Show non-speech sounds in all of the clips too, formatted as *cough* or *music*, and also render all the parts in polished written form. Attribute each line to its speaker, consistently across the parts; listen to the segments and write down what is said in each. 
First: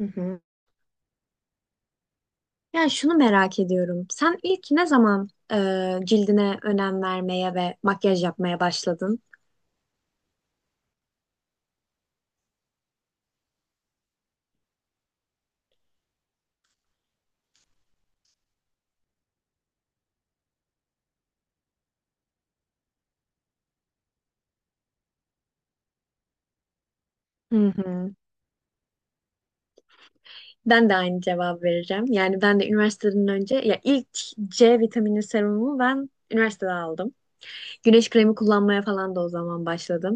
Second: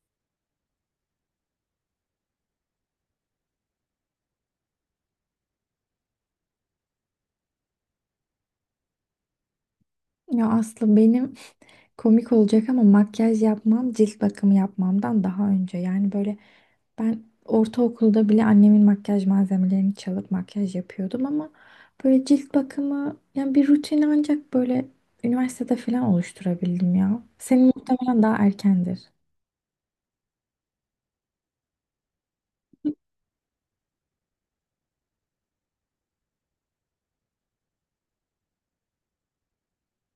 Speaker 1: Hı hı. Yani şunu merak ediyorum. Sen ilk ne zaman cildine önem vermeye ve makyaj yapmaya başladın?
Speaker 2: Ya Aslı benim komik olacak ama makyaj yapmam cilt bakımı yapmamdan daha önce. Yani böyle ben ortaokulda bile annemin makyaj malzemelerini çalıp makyaj yapıyordum ama böyle cilt bakımı yani bir rutin ancak böyle üniversitede falan oluşturabildim ya. Senin
Speaker 1: Hı hı.
Speaker 2: muhtemelen daha erkendir.
Speaker 1: Ben de aynı cevap vereceğim. Yani ben de üniversiteden önce ya ilk C vitamini serumumu ben üniversitede aldım. Güneş kremi kullanmaya falan da o zaman başladım.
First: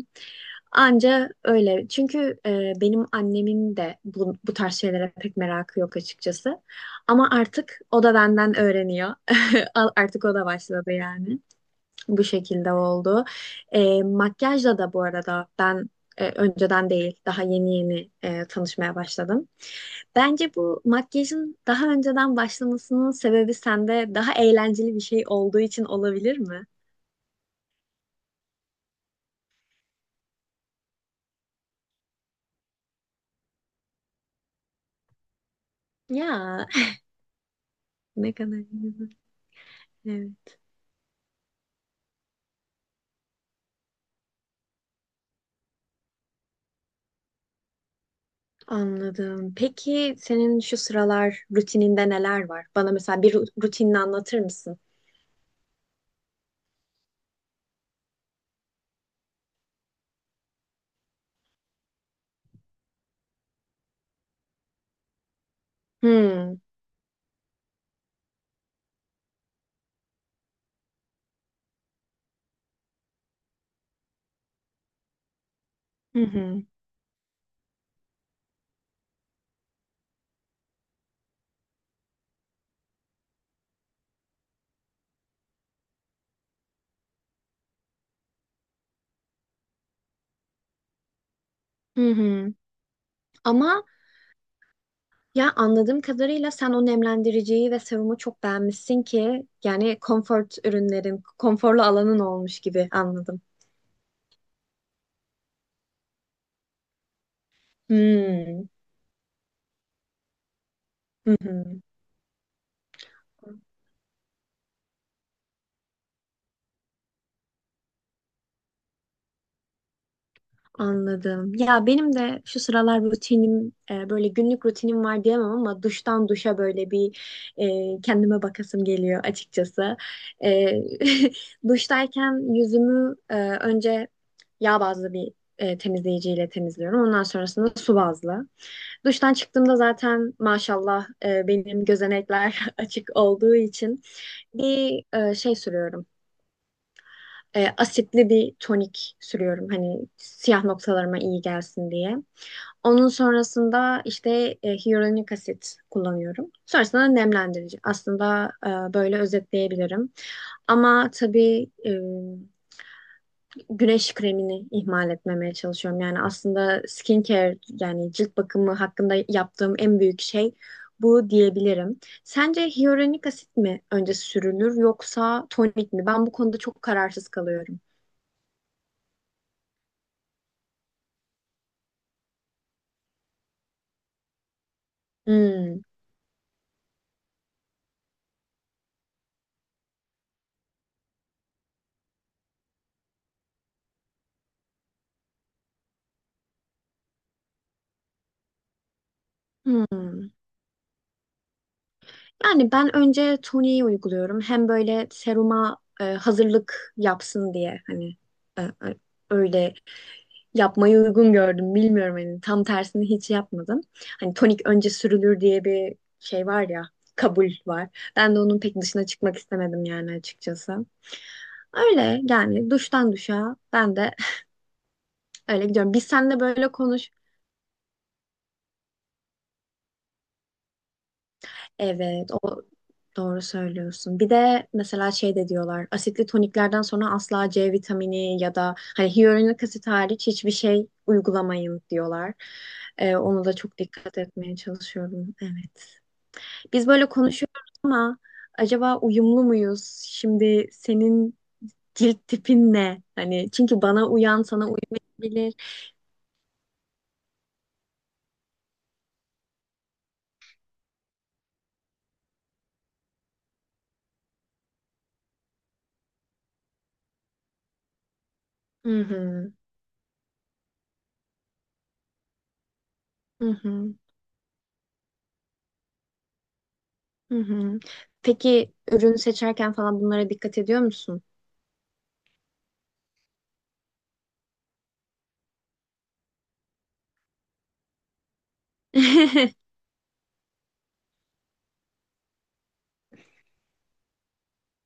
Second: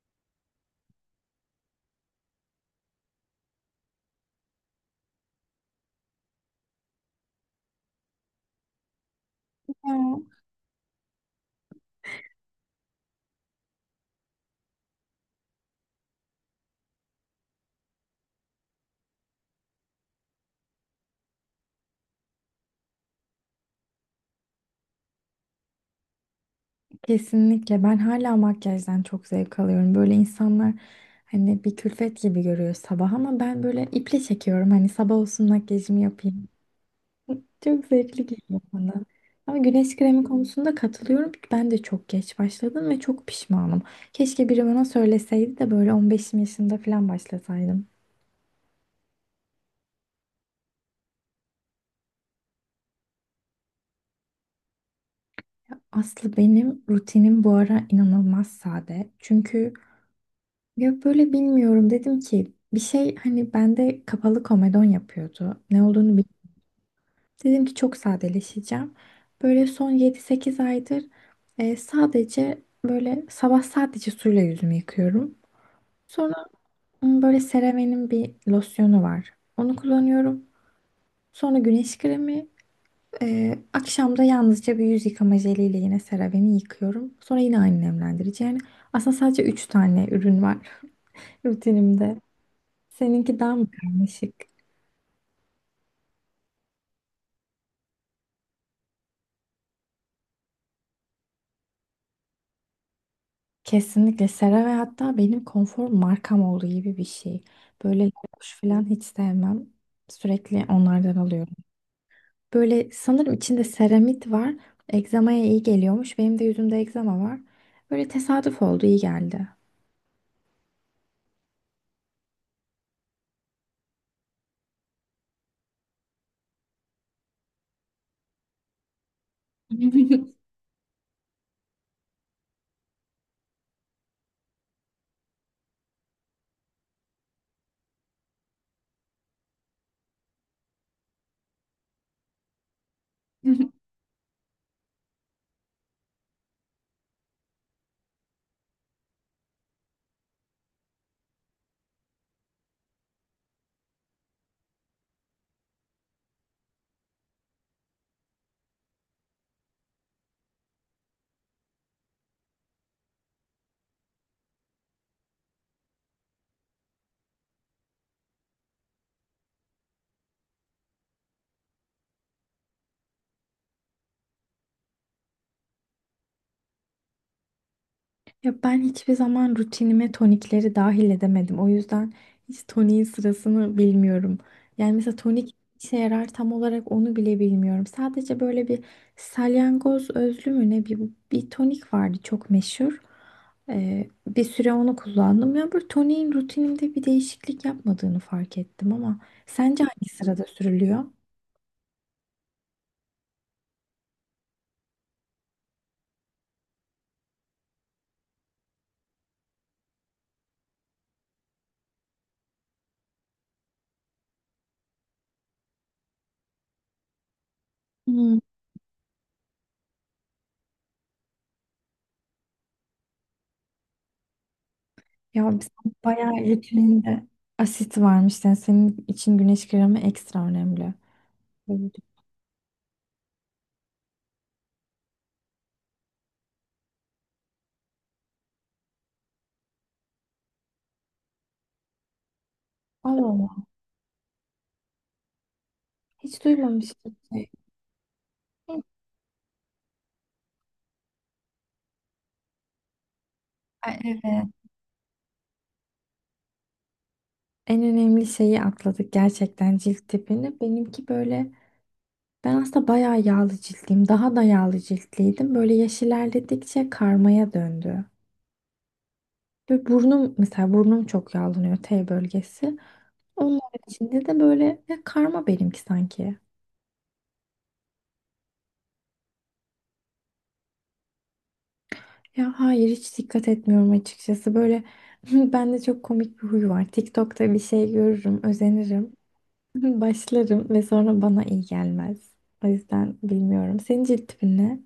Speaker 1: Anca öyle. Çünkü benim annemin de bu tarz şeylere pek merakı yok açıkçası. Ama artık o da benden öğreniyor. *laughs*
Speaker 2: Ya,
Speaker 1: Artık o da başladı yani. Bu şekilde oldu. Makyajla da bu arada ben önceden değil, daha yeni yeni tanışmaya başladım. Bence bu makyajın daha önceden başlamasının sebebi sende daha eğlenceli bir şey olduğu için olabilir mi?
Speaker 2: kesinlikle ben hala makyajdan çok zevk alıyorum. Böyle insanlar hani bir külfet gibi görüyor sabah ama ben böyle iple çekiyorum. Hani sabah olsun makyajımı yapayım.
Speaker 1: Ya
Speaker 2: Çok
Speaker 1: *laughs*
Speaker 2: zevkli
Speaker 1: ne kadar
Speaker 2: geliyor bana.
Speaker 1: güzel.
Speaker 2: Ama güneş kremi
Speaker 1: Evet,
Speaker 2: konusunda katılıyorum. Ben de çok geç başladım ve çok pişmanım. Keşke biri bana söyleseydi de böyle 15'im yaşında falan başlasaydım.
Speaker 1: anladım. Peki senin şu sıralar rutininde neler var? Bana mesela bir rutinini anlatır mısın?
Speaker 2: Aslı benim rutinim bu ara inanılmaz sade. Çünkü ya böyle bilmiyorum dedim ki bir şey hani bende kapalı komedon yapıyordu. Ne olduğunu bilmiyorum.
Speaker 1: Hmm.
Speaker 2: Dedim ki çok sadeleşeceğim. Böyle son 7-8 aydır sadece böyle sabah sadece suyla yüzümü yıkıyorum.
Speaker 1: Hı
Speaker 2: Sonra
Speaker 1: hı.
Speaker 2: Böyle CeraVe'nin bir losyonu var. Onu kullanıyorum. Sonra güneş kremi. Akşam da yalnızca bir yüz yıkama jeliyle yine CeraVe'ni yıkıyorum. Sonra yine aynı nemlendirici. Yani aslında sadece 3 tane ürün var *laughs*
Speaker 1: Hı
Speaker 2: rutinimde.
Speaker 1: hı.
Speaker 2: Seninki daha mı
Speaker 1: Ama
Speaker 2: karmaşık?
Speaker 1: ya anladığım kadarıyla sen o nemlendiriciyi ve serumu çok beğenmişsin ki yani konfort ürünlerin, konforlu alanın olmuş gibi anladım.
Speaker 2: Kesinlikle CeraVe hatta benim konfor markam olduğu gibi bir şey. Böyle kuş
Speaker 1: Hmm.
Speaker 2: falan hiç sevmem. Sürekli onlardan
Speaker 1: Hı
Speaker 2: alıyorum.
Speaker 1: hı.
Speaker 2: Böyle sanırım içinde seramit var. Egzamaya iyi geliyormuş. Benim de yüzümde egzama var. Böyle tesadüf oldu, iyi geldi.
Speaker 1: Anladım. Ya benim de şu sıralar rutinim böyle günlük rutinim var diyemem ama duştan duşa böyle bir kendime bakasım geliyor açıkçası. E, *laughs* duştayken yüzümü önce yağ bazlı bir temizleyiciyle temizliyorum. Ondan sonrasında su bazlı. Duştan çıktığımda zaten maşallah benim gözenekler *laughs* açık olduğu
Speaker 2: *laughs*
Speaker 1: için bir şey sürüyorum. Asitli bir tonik sürüyorum hani siyah noktalarıma iyi gelsin diye. Onun sonrasında işte hyaluronik asit kullanıyorum. Sonrasında nemlendirici. Aslında böyle özetleyebilirim. Ama tabii güneş kremini ihmal etmemeye çalışıyorum. Yani aslında skincare yani cilt bakımı hakkında yaptığım en büyük şey bu diyebilirim. Sence hyaluronik asit mi önce sürülür yoksa tonik mi? Ben bu konuda çok kararsız kalıyorum.
Speaker 2: Ya ben hiçbir zaman rutinime tonikleri dahil edemedim. O yüzden hiç toniğin sırasını bilmiyorum. Yani mesela tonik
Speaker 1: Hmm.
Speaker 2: işe yarar tam olarak onu bile bilmiyorum. Sadece böyle bir salyangoz özlü mü ne bir, bir tonik vardı çok meşhur. Bir süre onu kullandım. Ya bu toniğin rutinimde bir değişiklik yapmadığını fark ettim ama sence hangi
Speaker 1: Hmm.
Speaker 2: sırada sürülüyor?
Speaker 1: Yani ben önce toniği uyguluyorum. Hem böyle seruma hazırlık yapsın diye hani e, e, öyle yapmayı uygun gördüm. Bilmiyorum hani tam tersini hiç yapmadım. Hani tonik önce sürülür diye bir şey var ya, kabul var. Ben
Speaker 2: Hmm.
Speaker 1: de onun pek dışına çıkmak istemedim yani açıkçası. Öyle yani duştan duşa ben de
Speaker 2: Ya
Speaker 1: *laughs*
Speaker 2: sen
Speaker 1: öyle gidiyorum. Biz
Speaker 2: bayağı
Speaker 1: seninle böyle konuş.
Speaker 2: rutininde asit varmış. Yani senin için güneş kremi ekstra önemli.
Speaker 1: Evet, o doğru söylüyorsun. Bir de mesela şey de diyorlar. Asitli toniklerden sonra asla C vitamini ya da hani hyaluronik asit hariç hiçbir şey uygulamayın diyorlar.
Speaker 2: Allah
Speaker 1: Ona da
Speaker 2: Allah.
Speaker 1: çok dikkat etmeye çalışıyorum. Evet.
Speaker 2: Hiç
Speaker 1: Biz böyle
Speaker 2: duymamıştım.
Speaker 1: konuşuyoruz ama
Speaker 2: Hı.
Speaker 1: acaba uyumlu muyuz? Şimdi senin cilt tipin ne? Hani çünkü
Speaker 2: Ay,
Speaker 1: bana uyan
Speaker 2: evet.
Speaker 1: sana uymayabilir.
Speaker 2: En önemli şeyi atladık gerçekten cilt tipini. Benimki böyle ben aslında bayağı yağlı ciltliyim. Daha da yağlı ciltliydim. Böyle yaş ilerledikçe karmaya döndü.
Speaker 1: Hı hı,
Speaker 2: Ve burnum mesela burnum çok yağlanıyor T bölgesi.
Speaker 1: hı
Speaker 2: Onun
Speaker 1: hı,
Speaker 2: içinde de böyle ya karma benimki sanki.
Speaker 1: hı hı. Peki ürün seçerken falan bunlara dikkat ediyor musun?
Speaker 2: Ya hayır hiç dikkat etmiyorum açıkçası. Böyle *laughs* bende çok komik bir huy var. TikTok'ta bir şey görürüm, özenirim. *laughs*
Speaker 1: *laughs*
Speaker 2: Başlarım ve sonra bana iyi gelmez. O yüzden bilmiyorum. Senin cilt tipin ne?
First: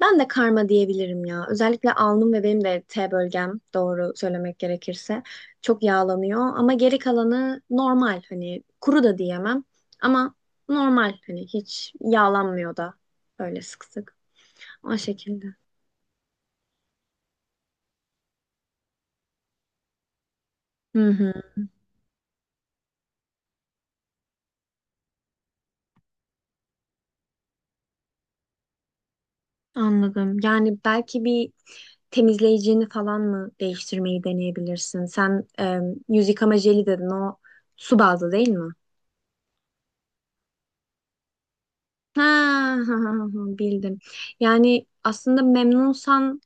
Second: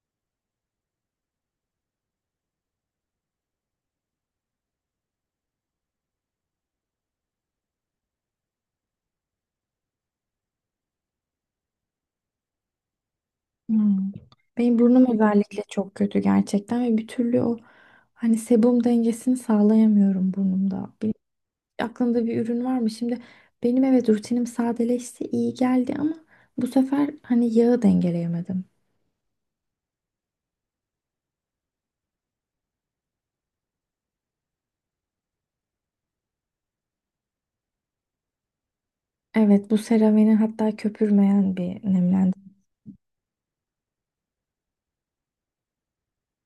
Speaker 1: Ben de karma diyebilirim ya. Özellikle alnım ve benim de T bölgem doğru söylemek gerekirse çok yağlanıyor ama geri kalanı normal hani kuru da diyemem ama normal hani hiç yağlanmıyor da öyle sık
Speaker 2: Hmm.
Speaker 1: sık.
Speaker 2: Benim
Speaker 1: O
Speaker 2: burnum
Speaker 1: şekilde.
Speaker 2: özellikle çok kötü gerçekten ve bir türlü o hani sebum dengesini sağlayamıyorum burnumda.
Speaker 1: Hı hı,
Speaker 2: Aklında bir ürün var mı? Şimdi benim evet rutinim sadeleşti, iyi geldi ama bu sefer hani yağı dengeleyemedim.
Speaker 1: anladım. Yani belki bir temizleyicini falan mı değiştirmeyi deneyebilirsin? Sen yüz yıkama jeli dedin. O su bazlı değil mi?
Speaker 2: Evet bu CeraVe'nin hatta köpürmeyen bir
Speaker 1: Ha,
Speaker 2: nemlendirici.
Speaker 1: *laughs* ha, ha, ha, bildim. Yani aslında memnunsan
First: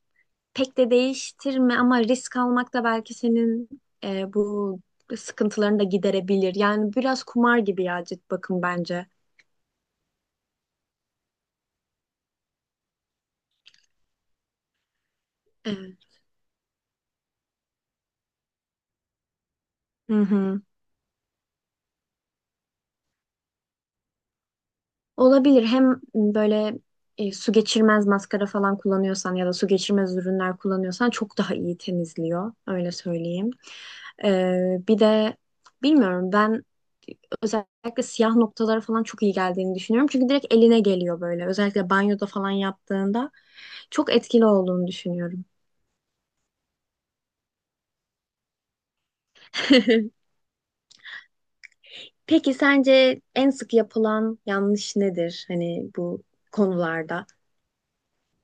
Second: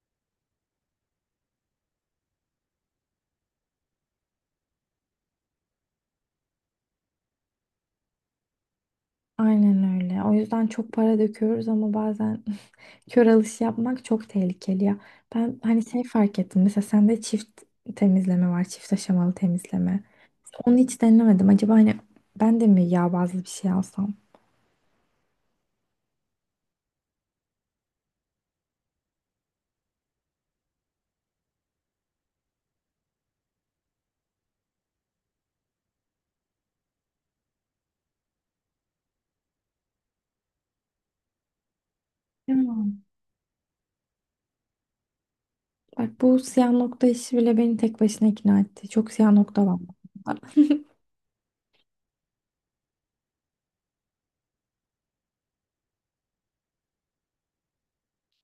Speaker 1: pek de değiştirme ama risk almak da belki senin bu sıkıntılarını da giderebilir. Yani biraz kumar gibi ya cilt bakım bence.
Speaker 2: Aynen öyle. O yüzden çok para döküyoruz ama bazen *laughs* kör alış yapmak çok tehlikeli ya. Ben hani
Speaker 1: Evet.
Speaker 2: şey fark ettim. Mesela sende çift temizleme var. Çift aşamalı temizleme.
Speaker 1: Hı hı.
Speaker 2: Onu hiç denemedim. Acaba hani ben de mi yağ bazlı bir şey alsam?
Speaker 1: Olabilir. Hem böyle su geçirmez maskara falan kullanıyorsan ya da su geçirmez ürünler kullanıyorsan çok daha iyi temizliyor. Öyle söyleyeyim. Bir de bilmiyorum ben özellikle siyah noktalara falan çok iyi geldiğini düşünüyorum. Çünkü direkt eline geliyor böyle. Özellikle banyoda falan
Speaker 2: Ya.
Speaker 1: yaptığında çok etkili olduğunu düşünüyorum.
Speaker 2: Bak bu siyah nokta işi bile beni tek başına ikna etti. Çok siyah nokta var.
Speaker 1: *laughs*
Speaker 2: *laughs*
Speaker 1: Peki sence en sık yapılan yanlış nedir? Hani bu konularda.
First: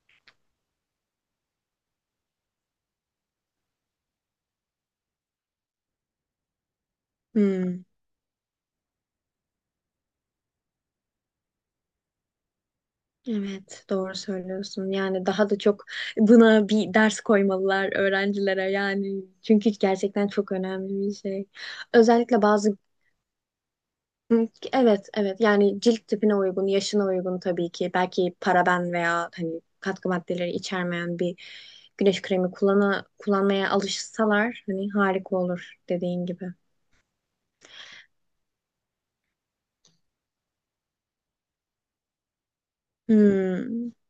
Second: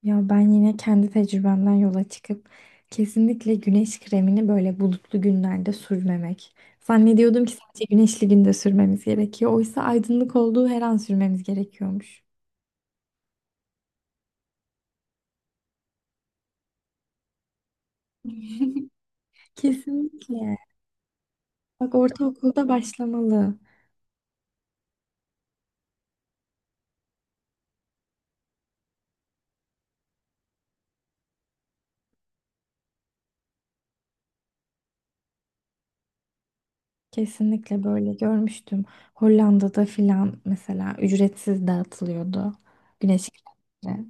Speaker 2: Ya ben yine kendi tecrübemden yola çıkıp kesinlikle güneş kremini böyle bulutlu günlerde sürmemek. Zannediyordum ki sadece
Speaker 1: Hmm.
Speaker 2: güneşli günde sürmemiz gerekiyor. Oysa aydınlık olduğu her an sürmemiz gerekiyormuş.
Speaker 1: Evet, doğru söylüyorsun. Yani daha da çok buna bir ders koymalılar öğrencilere yani. Çünkü gerçekten çok
Speaker 2: Kesinlikle.
Speaker 1: önemli bir şey.
Speaker 2: Bak
Speaker 1: Özellikle
Speaker 2: ortaokulda
Speaker 1: bazı
Speaker 2: başlamalı.
Speaker 1: evet, evet. Yani cilt tipine uygun, yaşına uygun tabii ki. Belki paraben veya hani katkı maddeleri içermeyen bir güneş kremi kullanmaya alışsalar hani harika olur dediğin gibi.
Speaker 2: Kesinlikle böyle görmüştüm. Hollanda'da filan mesela ücretsiz dağıtılıyordu. Güneş
Speaker 1: Hmm.
Speaker 2: kremleri.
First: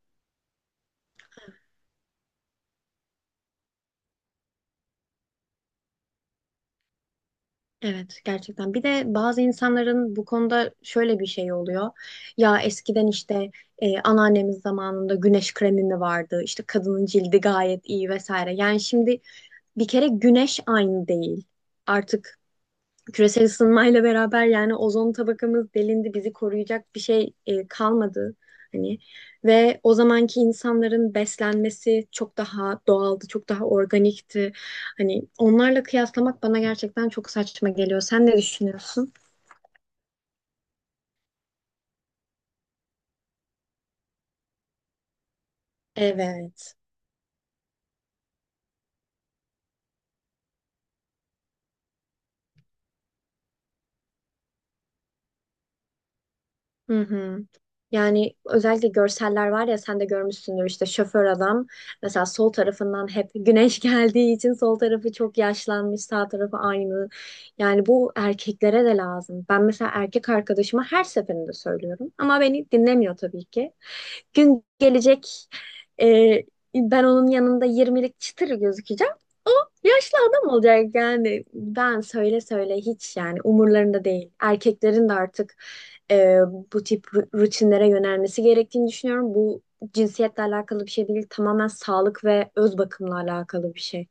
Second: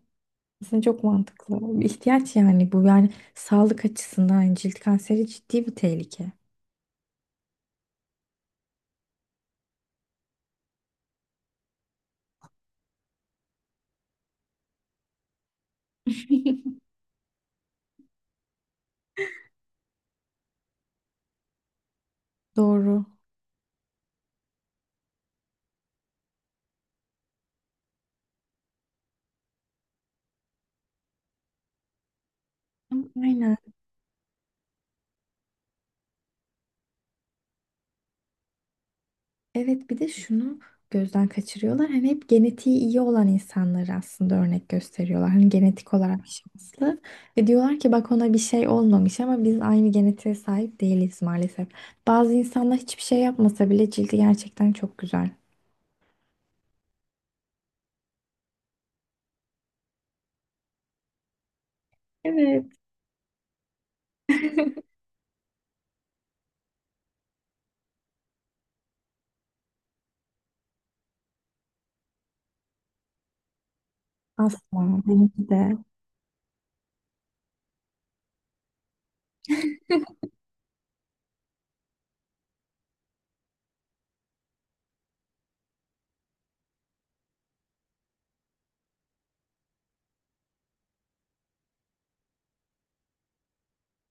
Speaker 2: Aslında çok mantıklı. Bir ihtiyaç yani bu. Yani sağlık açısından cilt kanseri ciddi bir tehlike.
Speaker 1: Evet gerçekten. Bir de bazı insanların bu konuda şöyle bir şey oluyor. Ya eskiden işte anneannemiz zamanında güneş kremi mi vardı? İşte
Speaker 2: *laughs*
Speaker 1: kadının cildi gayet iyi vesaire. Yani şimdi bir kere güneş aynı değil. Artık
Speaker 2: Doğru.
Speaker 1: küresel ısınmayla beraber yani ozon tabakamız delindi, bizi koruyacak bir şey kalmadı hani ve o zamanki insanların beslenmesi çok daha doğaldı, çok
Speaker 2: Aynen.
Speaker 1: daha organikti. Hani onlarla kıyaslamak bana gerçekten çok saçma geliyor. Sen ne düşünüyorsun?
Speaker 2: Evet bir de şunu gözden kaçırıyorlar. Hani hep genetiği iyi olan insanları aslında örnek gösteriyorlar. Hani genetik olarak
Speaker 1: Evet.
Speaker 2: şanslı. Ve diyorlar ki bak ona bir şey olmamış ama biz aynı genetiğe sahip değiliz maalesef. Bazı insanlar hiçbir şey yapmasa bile cildi gerçekten çok güzel.
Speaker 1: Hı hı. Yani özellikle görseller var ya sen de görmüşsündür işte şoför adam mesela sol
Speaker 2: Evet.
Speaker 1: tarafından hep güneş *laughs* geldiği için sol
Speaker 2: *laughs*
Speaker 1: tarafı çok yaşlanmış sağ tarafı aynı. Yani bu erkeklere de lazım. Ben mesela erkek arkadaşıma her seferinde söylüyorum ama beni dinlemiyor tabii ki. Gün
Speaker 2: Asla. Benimki
Speaker 1: gelecek
Speaker 2: de.
Speaker 1: e, ben onun yanında 20'lik çıtır gözükeceğim. O yaşlı adam olacak yani ben söyle söyle hiç yani umurlarında değil. Erkeklerin de artık e, bu tip rutinlere yönelmesi gerektiğini düşünüyorum. Bu cinsiyetle alakalı bir şey değil, tamamen sağlık ve öz bakımla alakalı bir şey.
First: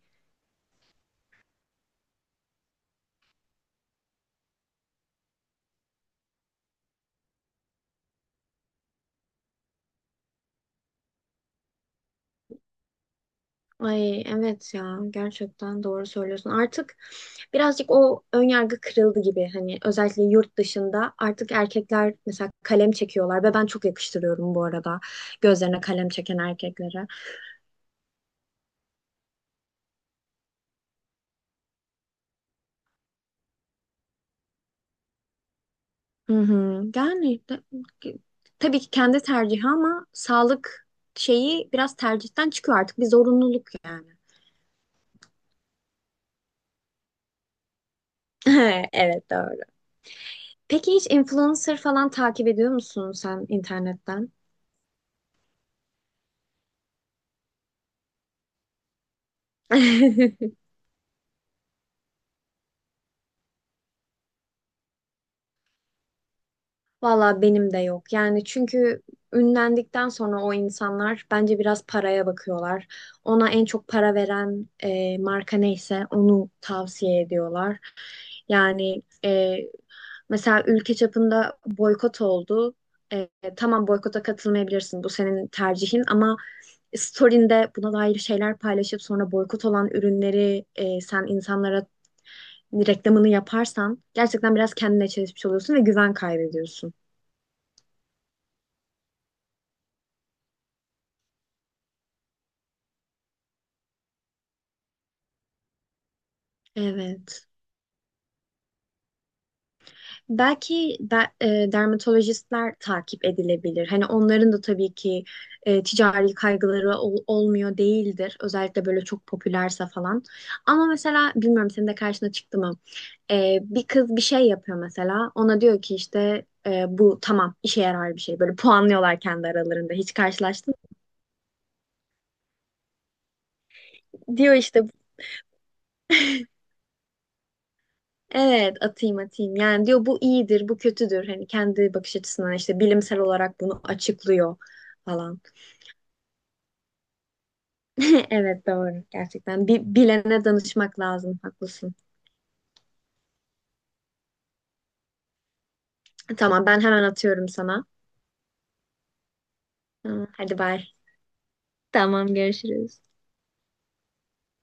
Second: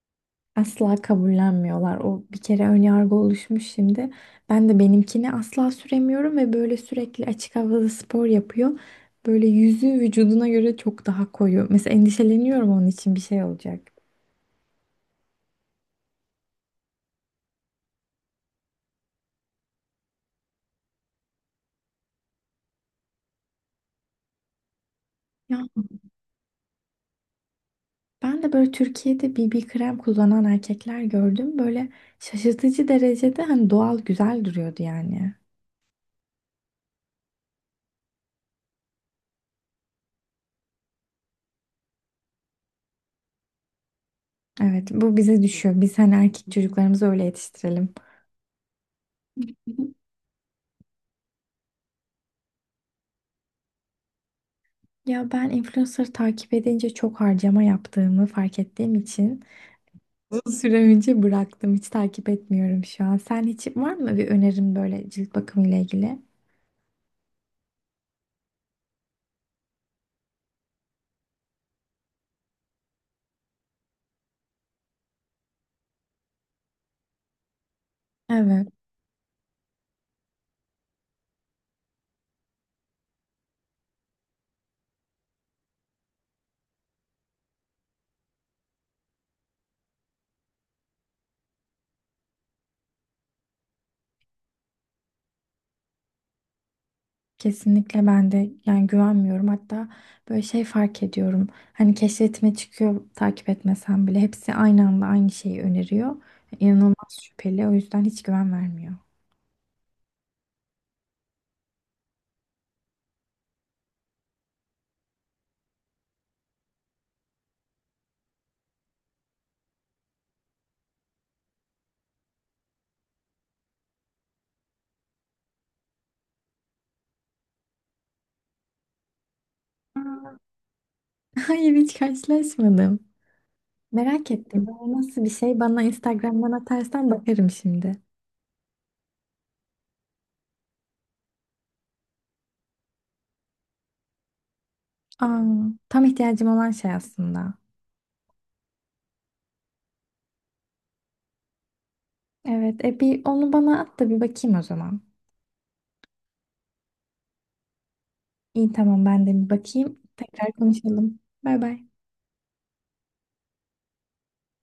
Speaker 2: Asla kabullenmiyorlar. O bir kere ön yargı oluşmuş şimdi. Ben de benimkini asla süremiyorum ve böyle sürekli açık havada spor yapıyor. Böyle yüzü vücuduna göre çok daha koyu. Mesela endişeleniyorum onun için bir şey olacak.
Speaker 1: Ay evet ya gerçekten doğru söylüyorsun. Artık birazcık o ön yargı kırıldı gibi. Hani özellikle yurt dışında artık erkekler mesela kalem çekiyorlar ve ben çok yakıştırıyorum bu arada
Speaker 2: Ya
Speaker 1: gözlerine kalem çeken erkeklere.
Speaker 2: ben de böyle Türkiye'de BB krem kullanan erkekler gördüm. Böyle şaşırtıcı derecede hani doğal güzel duruyordu yani.
Speaker 1: Hı hı. Yani tabii ki kendi tercihi ama sağlık şeyi biraz tercihten çıkıyor artık bir zorunluluk yani.
Speaker 2: Evet bu bize düşüyor. Biz hani erkek çocuklarımızı öyle yetiştirelim.
Speaker 1: *laughs* Evet doğru. Peki hiç influencer falan takip ediyor musun sen internetten?
Speaker 2: Ya ben influencer takip edince çok harcama yaptığımı fark ettiğim için
Speaker 1: *laughs*
Speaker 2: süre önce bıraktım. Hiç takip etmiyorum şu an. Sen hiç var mı bir önerin böyle cilt bakımı ile ilgili?
Speaker 1: Valla benim de yok. Yani çünkü ünlendikten sonra o insanlar bence biraz paraya bakıyorlar. Ona en çok para veren marka neyse onu tavsiye ediyorlar.
Speaker 2: Evet,
Speaker 1: Yani mesela ülke çapında boykot oldu. E, tamam boykota katılmayabilirsin bu senin tercihin ama story'inde buna dair şeyler paylaşıp sonra boykot olan ürünleri sen insanlara reklamını yaparsan gerçekten biraz kendine çelişmiş oluyorsun ve güven kaybediyorsun.
Speaker 2: kesinlikle ben de yani güvenmiyorum. Hatta böyle şey fark ediyorum. Hani keşfetime çıkıyor takip etmesem bile hepsi aynı anda aynı şeyi öneriyor. İnanılmaz
Speaker 1: Evet.
Speaker 2: şüpheli. O yüzden hiç güven vermiyor.
Speaker 1: Belki dermatolojistler takip edilebilir. Hani onların da tabii ki ticari kaygıları olmuyor değildir. Özellikle böyle çok popülerse falan. Ama mesela bilmiyorum senin de karşına çıktı mı? Bir kız bir şey yapıyor mesela. Ona diyor ki işte bu tamam işe yarar bir şey. Böyle puanlıyorlar kendi aralarında. Hiç
Speaker 2: Aa.
Speaker 1: karşılaştın
Speaker 2: *laughs* Hayır hiç karşılaşmadım. Merak
Speaker 1: mı? Diyor
Speaker 2: ettim.
Speaker 1: işte
Speaker 2: Bu nasıl bir şey? Bana Instagram'dan atarsan bakarım şimdi.
Speaker 1: evet atayım atayım. Yani diyor bu iyidir, bu kötüdür. Hani kendi bakış açısından işte bilimsel olarak bunu açıklıyor
Speaker 2: Aa,
Speaker 1: falan.
Speaker 2: tam ihtiyacım olan şey aslında.
Speaker 1: *laughs* Evet doğru gerçekten. Bir bilene danışmak lazım. Haklısın.
Speaker 2: Evet, bir onu bana at da bir bakayım o zaman.
Speaker 1: Tamam ben hemen atıyorum sana.
Speaker 2: İyi tamam ben de bir bakayım.
Speaker 1: Tamam,
Speaker 2: Tekrar
Speaker 1: hadi bay.
Speaker 2: konuşalım. Bay bay.
Speaker 1: Tamam görüşürüz.